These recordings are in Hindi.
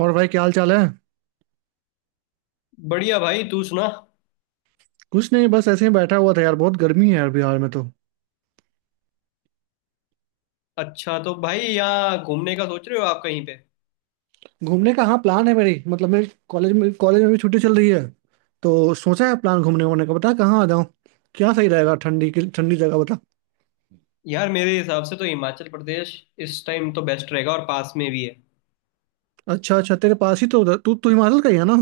और भाई क्या हाल चाल है। बढ़िया भाई। तू सुना। कुछ नहीं, बस ऐसे ही बैठा हुआ था यार, बहुत गर्मी है यार बिहार में तो। अच्छा, तो भाई यहाँ घूमने का सोच रहे हो आप कहीं पे। घूमने का हाँ प्लान है मेरी, मतलब मेरे कॉलेज में, कॉलेज में भी छुट्टी चल रही है तो सोचा है प्लान घूमने वूमने का। बता कहाँ आ जाऊँ, क्या सही रहेगा। ठंडी की ठंडी जगह बता। यार मेरे हिसाब से तो हिमाचल प्रदेश इस टाइम तो बेस्ट रहेगा और पास में भी है। अच्छा अच्छा, तेरे पास ही तो उधर- तू तू हिमाचल का ही है ना।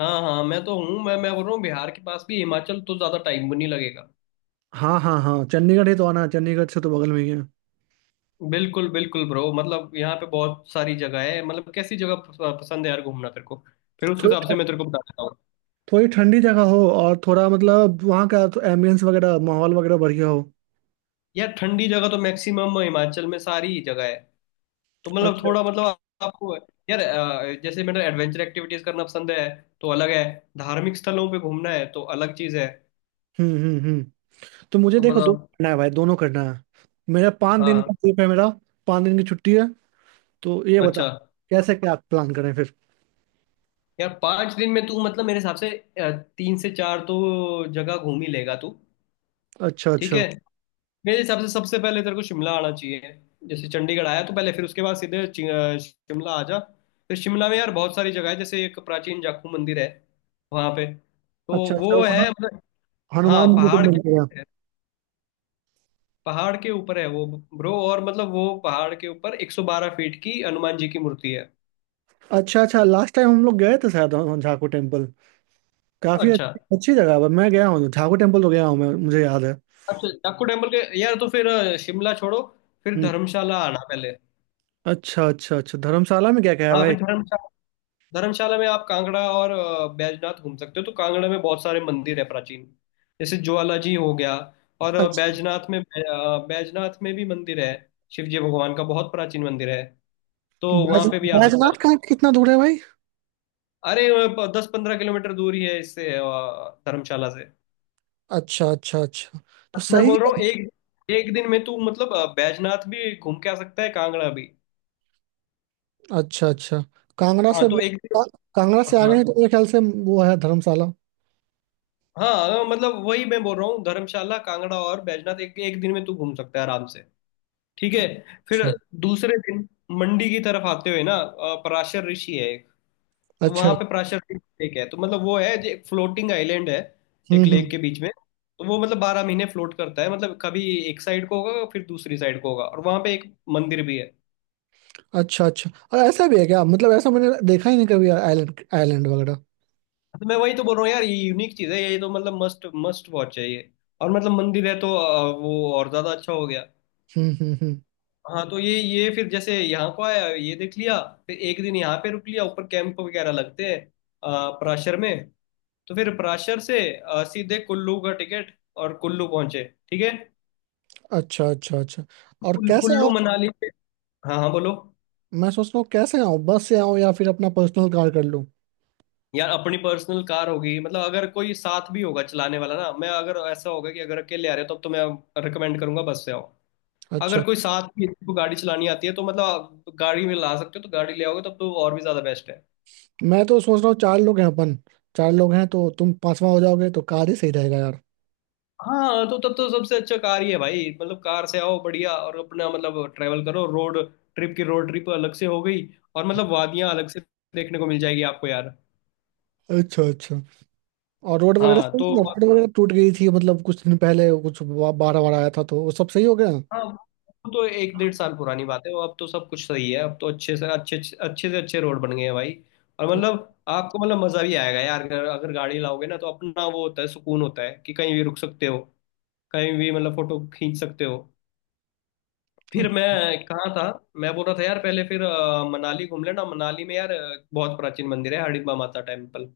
हाँ हाँ, मैं तो हूँ। मैं बोल रहा हूँ बिहार के पास भी हिमाचल, तो ज़्यादा टाइम भी नहीं लगेगा। हाँ हाँ हाँ, चंडीगढ़ ही तो आना है, चंडीगढ़ से तो बगल में ही है। बिल्कुल बिल्कुल ब्रो, मतलब यहाँ पे बहुत सारी जगह है। मतलब कैसी जगह पसंद है यार घूमना तेरे को। फिर उस थोड़ी हिसाब से ठ- मैं तेरे को बता देता हूँ। थोड़ी ठंडी जगह हो, और थोड़ा मतलब वहाँ का तो एम्बियंस वगैरह, माहौल वगैरह बढ़िया हो। यार ठंडी जगह तो मैक्सिमम हिमाचल में सारी ही जगह है। तो मतलब अच्छा। थोड़ा मतलब आपको यार, जैसे मैंने एडवेंचर एक्टिविटीज करना पसंद है तो अलग है। धार्मिक स्थलों पे घूमना है तो अलग चीज है। हम्म। तो मुझे तो देखो दोनों मतलब करना है भाई, दोनों करना है। मेरा पाँच दिन हाँ का ट्रिप है मेरा, 5 दिन की छुट्टी है। तो ये बताओ अच्छा। कैसे क्या प्लान करें फिर। यार 5 दिन में तू मतलब मेरे हिसाब से अ, तीन से चार तो जगह घूम ही लेगा तू। अच्छा ठीक अच्छा है। मेरे हिसाब से सबसे पहले तेरे को शिमला आना चाहिए। जैसे चंडीगढ़ आया तो पहले, फिर उसके बाद सीधे शिमला आ जा। फिर शिमला में यार बहुत सारी जगह है। जैसे एक प्राचीन जाखू मंदिर है। वहां पे अच्छा। तो अच्छा वो वो ना, है मतलब। हाँ, हनुमान जी को पहाड़ के मिल गया। पहाड़ के ऊपर है वो ब्रो। और मतलब वो पहाड़ के ऊपर 112 फीट की हनुमान जी की मूर्ति है। अच्छा अच्छा, लास्ट टाइम हम लोग गए थे शायद वहाँ झाकू टेम्पल, काफी अच्छा अच्छी अच्छी जगह है। मैं गया हूँ झाकू टेम्पल, तो गया हूँ मैं, मुझे याद है। अच्छा, डाकू टेम्पल के यार, तो फिर शिमला छोड़ो। फिर हम्म। धर्मशाला आना पहले। अच्छा अच्छा अच्छा, धर्मशाला में क्या क्या है हाँ, भाई। फिर धर्मशाला। धर्मशाला में आप कांगड़ा और बैजनाथ घूम सकते हो। तो कांगड़ा में बहुत सारे मंदिर है प्राचीन, जैसे ज्वाला जी हो गया। और अच्छा। बैजनाथ में भी मंदिर है। शिव जी भगवान का बहुत प्राचीन मंदिर है। तो वहां बैज- पे भी आ सकते बैजनाथ हैं। का कितना दूर है भाई। अरे, 10-15 किलोमीटर दूर ही है इससे, धर्मशाला से। अच्छा अच्छा अच्छा, तो मैं सही। बोल रहा हूँ एक एक दिन में तू मतलब बैजनाथ भी घूम के आ सकता है, कांगड़ा भी। अच्छा अच्छा, कांगड़ा हाँ से तो एक दिन। का, कांगड़ा से हाँ आगे है तो मेरे ख्याल से वो है धर्मशाला। हाँ, मतलब वही मैं बोल रहा हूँ। धर्मशाला, कांगड़ा और बैजनाथ एक एक दिन में तू घूम सकता है आराम से। ठीक है। फिर अच्छा दूसरे दिन मंडी की तरफ आते हुए ना, पराशर ऋषि है एक। तो अच्छा। वहां पे पराशर ऋषि लेक है। तो मतलब वो है, जो एक फ्लोटिंग आइलैंड है, एक लेक हम्म। के बीच में। तो वो मतलब बारह महीने फ्लोट करता है, मतलब कभी एक साइड को होगा, फिर दूसरी साइड को होगा। और वहां पे एक मंदिर भी है। अच्छा अच्छा, और ऐसा भी है क्या? मतलब ऐसा मैंने देखा ही नहीं कभी, आइलैंड आइलैंड वगैरह। तो मैं वही तो बोल रहा हूँ यार, ये यूनिक चीज है ये, तो मतलब मस्ट मस्ट वॉच है ये। और मतलब मंदिर है तो वो और ज्यादा अच्छा हो गया। हम्म। हाँ तो ये फिर जैसे यहाँ को आया ये देख लिया। फिर एक दिन यहाँ पे रुक लिया, ऊपर कैंप वगैरह लगते हैं पराशर में। तो फिर पराशर से सीधे कुल्लू का टिकट और कुल्लू पहुंचे। ठीक है। अच्छा अच्छा अच्छा, और कैसे आऊँ? कुल्लू मनाली से। हाँ हाँ, बोलो। मैं सोच रहा हूँ कैसे आऊँ, बस से आऊँ या फिर अपना पर्सनल कार कर लूँ? यार अपनी पर्सनल कार होगी मतलब अगर कोई साथ भी होगा चलाने वाला ना, मैं अगर ऐसा होगा कि अगर अकेले आ रहे हो, तब तो मैं रिकमेंड करूंगा, बस से आओ। अगर अच्छा। कोई साथ में किसी को गाड़ी चलानी आती है, तो मतलब आप गाड़ी में ला सकते हो, तो गाड़ी ले आओगे तब तो और भी ज्यादा बेस्ट है। मैं तो सोच रहा हूँ 4 लोग हैं अपन, 4 लोग हैं तो तुम 5वां हो जाओगे तो कार ही सही रहेगा यार। हाँ तो तब तो सबसे अच्छा कार ही है भाई। मतलब कार से आओ बढ़िया, और अपना मतलब ट्रैवल करो रोड ट्रिप की। रोड ट्रिप अलग से हो गई और मतलब वादियां अलग से देखने को मिल जाएगी आपको यार। अच्छा अच्छा, और रोड वगैरह हाँ सही तो है? रोड वगैरह टूट गई थी मतलब कुछ दिन पहले, कुछ बाढ़ वार आया था तो वो सब सही हो गया? हाँ, वो तो एक डेढ़ साल पुरानी बात है। वो अब तो सब कुछ सही है। अब तो अच्छे से अच्छे रोड बन गए हैं भाई। और अच्छा मतलब आपको मतलब मजा भी आएगा यार, अगर अगर गाड़ी लाओगे ना, तो अपना वो होता है, सुकून होता है कि कहीं भी रुक सकते हो, कहीं भी मतलब फोटो खींच सकते हो। फिर मैं कहाँ था। मैं बोल रहा था यार पहले, फिर मनाली घूम लेना। मनाली में यार बहुत प्राचीन मंदिर है हडिम्बा माता टेम्पल।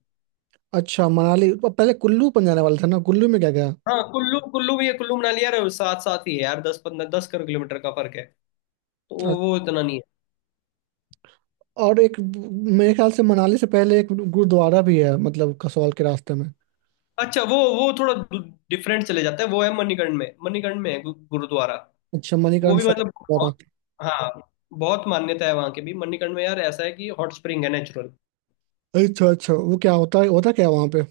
अच्छा, मनाली, अब पहले कुल्लू पर जाने वाले थे ना, कुल्लू में क्या गया? हाँ, कुल्लू, कुल्लू भी है। कुल्लू मनाली यार साथ साथ ही है यार, दस पंद्रह दस कर किलोमीटर का फर्क है। तो वो अ- वो इतना नहीं है। और एक मेरे ख्याल से मनाली से पहले एक गुरुद्वारा भी है मतलब कसौल के रास्ते में। अच्छा, वो थोड़ा डिफरेंट चले जाता है। वो है मणिकर्ण में। मणिकर्ण में है गुरुद्वारा। अच्छा वो मणिकरण भी साहिब मतलब बहुत। गुरुद्वारा। हाँ, बहुत मान्यता है वहाँ की भी। मणिकर्ण में यार ऐसा है कि हॉट स्प्रिंग है नेचुरल। अच्छा अच्छा, वो क्या होता है, होता क्या है वहाँ पे?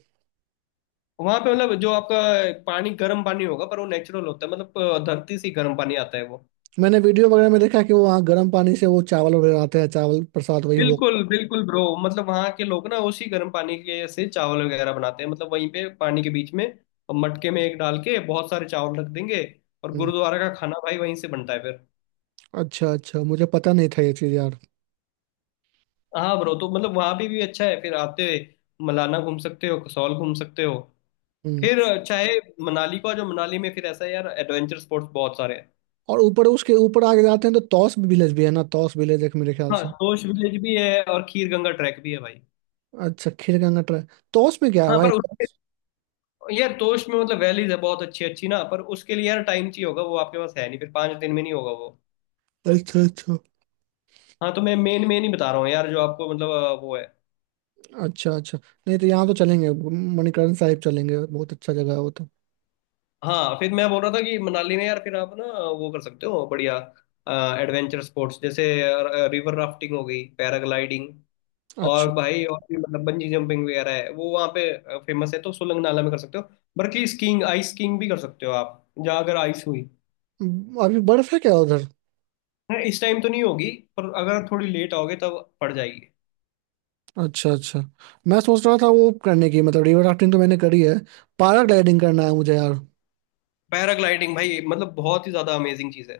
वहां पे मतलब जो आपका पानी, गर्म पानी होगा, पर वो नेचुरल होता है। मतलब धरती से ही गर्म पानी आता है वो। मैंने वीडियो वगैरह में देखा है कि वो वहाँ गर्म पानी से वो चावल वगैरह आते हैं, चावल प्रसाद वही वो। बिल्कुल बिल्कुल ब्रो, मतलब वहां के लोग ना उसी गर्म पानी के से चावल वगैरह बनाते हैं। मतलब वहीं पे पानी के बीच में मटके में एक डाल के बहुत सारे चावल रख देंगे। और हम्म, गुरुद्वारा का खाना भाई वहीं से बनता है फिर। अच्छा अच्छा, मुझे पता नहीं था ये चीज़ यार। हाँ ब्रो, तो मतलब वहां भी अच्छा है। फिर आते मलाना घूम सकते हो, कसौल घूम सकते हो। हम्म। फिर चाहे मनाली को आ जाओ। मनाली में फिर ऐसा है यार, एडवेंचर स्पोर्ट्स बहुत सारे हैं। और ऊपर, उसके ऊपर आगे जाते हैं तो तौस विलेज भी है ना, तौस विलेज, एक मेरे ख्याल हाँ, से। तोश विलेज भी है और खीर गंगा ट्रैक भी है भाई। अच्छा खीरगंगा ट्राई। तौस में क्या है हाँ पर भाई, उस तौस। यार टोस्ट में मतलब वैलीज है बहुत अच्छी अच्छी ना। पर उसके लिए यार टाइम चाहिए होगा, वो आपके पास है नहीं, फिर 5 दिन में नहीं होगा वो। अच्छा अच्छा हाँ तो मैं मेन मेन ही बता रहा हूँ यार जो आपको मतलब वो है। अच्छा। अच्छा नहीं तो यहाँ तो चलेंगे, मणिकरण साहिब चलेंगे, बहुत अच्छा जगह है वो तो। हाँ फिर मैं बोल रहा था कि मनाली में यार, फिर आप ना वो कर सकते हो बढ़िया एडवेंचर स्पोर्ट्स, जैसे रिवर राफ्टिंग हो गई, पैराग्लाइडिंग। और अच्छा, भाई और भी मतलब बंजी जंपिंग वगैरह है, वो वहाँ पे फेमस है, तो सोलंग नाला में कर सकते हो। बल्कि स्कीइंग, आइस स्कीइंग भी कर सकते हो आप, जहाँ अगर आइस हुई। अभी बर्फ है क्या उधर? हाँ, इस टाइम तो नहीं होगी। पर अगर थोड़ी लेट आओगे तब पड़ जाएगी। अच्छा अच्छा, मैं सोच रहा था वो करने की, मतलब रिवर राफ्टिंग तो मैंने करी है, पैराग्लाइडिंग करना है मुझे यार। पैराग्लाइडिंग भाई मतलब बहुत ही ज्यादा अमेजिंग चीज है।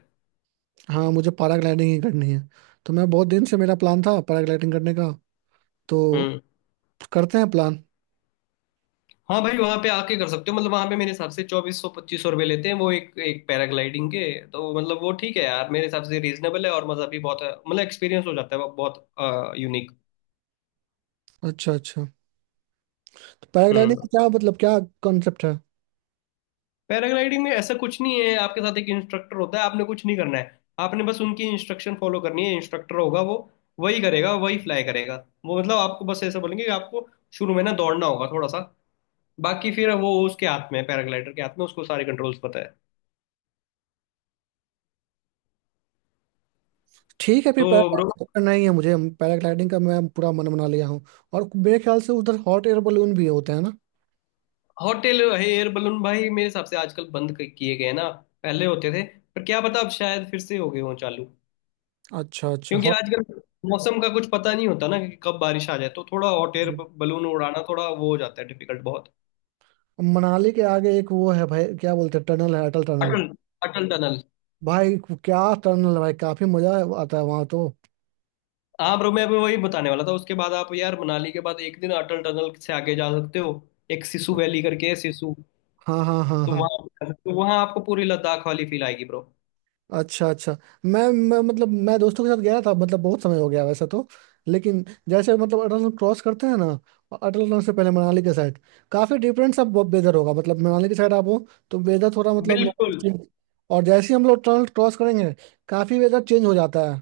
हाँ मुझे पैराग्लाइडिंग ही करनी है, तो मैं बहुत दिन से, मेरा प्लान था पैराग्लाइडिंग करने का तो। हम्म। करते हैं प्लान। हाँ भाई, वहां पे आके कर सकते हो। मतलब वहां पे मेरे हिसाब से 2400-2500 रुपये लेते हैं वो, एक एक पैराग्लाइडिंग के। तो मतलब वो ठीक है यार, मेरे हिसाब से रीजनेबल है और मजा भी बहुत है। मतलब एक्सपीरियंस हो जाता है वो बहुत यूनिक। अच्छा अच्छा, पैराग्लाइडिंग हम्म। का क्या मतलब, क्या कॉन्सेप्ट है? पैराग्लाइडिंग में ऐसा कुछ नहीं है। आपके साथ एक इंस्ट्रक्टर होता है। आपने कुछ नहीं करना है, आपने बस उनकी इंस्ट्रक्शन फॉलो करनी है। इंस्ट्रक्टर होगा वो, वही करेगा, वही फ्लाई करेगा। वो मतलब आपको बस ऐसा बोलेंगे कि आपको शुरू में ना दौड़ना होगा थोड़ा सा। बाकी फिर वो उसके हाथ में है, पैराग्लाइडर के हाथ में, उसको सारे कंट्रोल्स पता है। ठीक है, फिर तो ब्रो, पैराग्लाइडिंग करना ही है मुझे, पैराग्लाइडिंग का मैं पूरा मन बना लिया हूँ। और मेरे ख्याल से उधर हॉट एयर बलून भी होते हैं ना? होटल एयर बलून भाई मेरे हिसाब से आजकल बंद किए गए हैं ना। पहले होते थे, पर क्या पता अब शायद फिर से हो गए हों चालू। अच्छा अच्छा क्योंकि हॉट। आजकल मौसम का कुछ पता नहीं होता ना कि कब बारिश आ जाए, तो थोड़ा हॉट एयर बलून उड़ाना थोड़ा वो हो जाता है डिफिकल्ट बहुत। मनाली के आगे एक वो है भाई, क्या बोलते हैं, टनल है अटल टनल अटल अटल टनल। भाई। क्या टनल है भाई, काफी मजा आता है वहां तो। हाँ ब्रो, मैं भी वही बताने वाला था। उसके बाद आप यार मनाली के बाद एक दिन अटल टनल से आगे जा सकते हो। एक सिसु वैली करके है, सिसु। हाँ हाँ हाँ तो हाँ। वहाँ तो वहाँ आपको पूरी लद्दाख वाली फील आएगी ब्रो। अच्छा अच्छा, मैं मतलब मैं दोस्तों के साथ गया था, मतलब बहुत समय हो गया वैसे तो, लेकिन जैसे मतलब अटल टनल क्रॉस करते हैं ना, अटल टनल से पहले मनाली के साइड काफी डिफरेंट सा वेदर होगा। मतलब मनाली के साइड आप हो तो वेदर थोड़ा मतलब normal बिल्कुल। चेंज, और जैसे ही हम लोग टनल क्रॉस करेंगे काफी वेदर चेंज हो जाता है,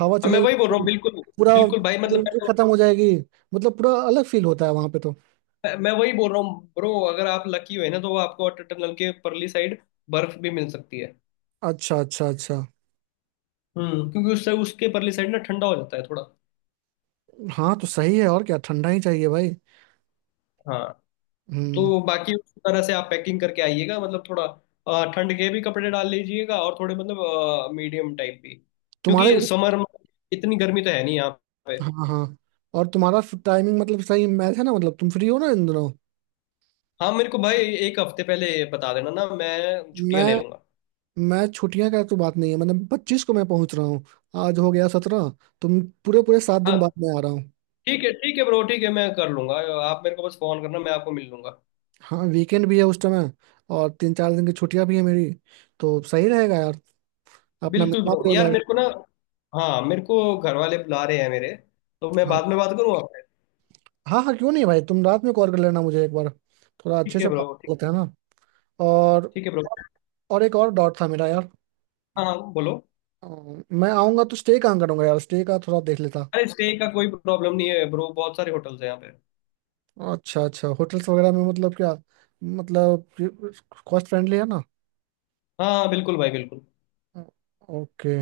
हवा हाँ, चलने मैं वही बोल रहा लगती हूँ है, बिल्कुल। पूरा बिल्कुल भाई, मतलब मैं winter तो। खत्म हो जाएगी, मतलब पूरा अलग फील होता है वहां पे तो। मैं वही बोल रहा हूँ ब्रो। अगर आप लकी हुए ना तो आपको अटल टनल के परली साइड बर्फ भी मिल सकती है। अच्छा अच्छा अच्छा, हम्म। क्योंकि उससे, उसके परली साइड ना ठंडा हो जाता है थोड़ा। हाँ तो सही है, और क्या, ठंडा ही चाहिए भाई। हाँ हम्म। तो बाकी उस तरह से आप पैकिंग करके आइएगा। मतलब थोड़ा ठंड के भी कपड़े डाल लीजिएगा, और थोड़े मतलब मीडियम टाइप भी, तुम्हारे, क्योंकि समर में इतनी गर्मी तो है नहीं यहाँ पे। हाँ हाँ, और तुम्हारा टाइमिंग मतलब सही मैच है ना, मतलब तुम फ्री हो ना इन दिनों? हाँ मेरे को भाई एक हफ्ते पहले बता देना ना, मैं छुट्टियाँ मैं ले लूंगा। मैं छुट्टियां का तो बात नहीं है, मतलब 25 को मैं पहुंच रहा हूँ, आज हो गया 17, तुम पूरे पूरे 7 दिन बाद हाँ, मैं आ रहा हूँ। ठीक है ब्रो, ठीक है मैं कर लूंगा। आप मेरे को बस फोन करना, मैं आपको मिल लूंगा। हाँ वीकेंड भी है उस समय, और 3-4 दिन की छुट्टियां भी है मेरी, तो सही रहेगा यार, अपना बिल्कुल मिलना ब्रो, भी हो यार मेरे जाएगा। को ना, हाँ मेरे को घर वाले बुला रहे हैं मेरे। तो मैं हाँ बाद में बात करूँ आपसे। हाँ हाँ, क्यों नहीं भाई, तुम रात में कॉल कर लेना मुझे एक बार, थोड़ा अच्छे ठीक है से बात ब्रो, ठीक। होता है ना। और ठीक है ब्रो। और एक और डॉट था मेरा यार। हाँ हाँ, बोलो। अ, मैं आऊँगा तो स्टे कहाँ करूँगा यार, स्टे का थोड़ा देख लेता। अरे, स्टे का कोई प्रॉब्लम नहीं है ब्रो, बहुत सारे होटल्स हैं यहाँ पे। अच्छा अच्छा, होटल्स वगैरह में मतलब क्या, मतलब कॉस्ट फ्रेंडली है ना? हाँ हाँ, बिल्कुल भाई बिल्कुल। ओके,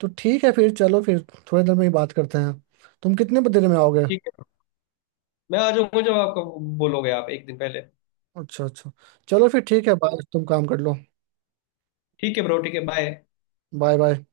तो ठीक है, फिर चलो फिर थोड़ी देर में ही बात करते हैं। तुम कितने देर में आओगे? ठीक है, मैं आ जाऊंगा जब आपको बोलोगे आप, एक दिन पहले। अच्छा अच्छा, चलो फिर ठीक है, बाय, तुम काम कर लो। ठीक है ब्रो, ठीक है बाय। Bye bye.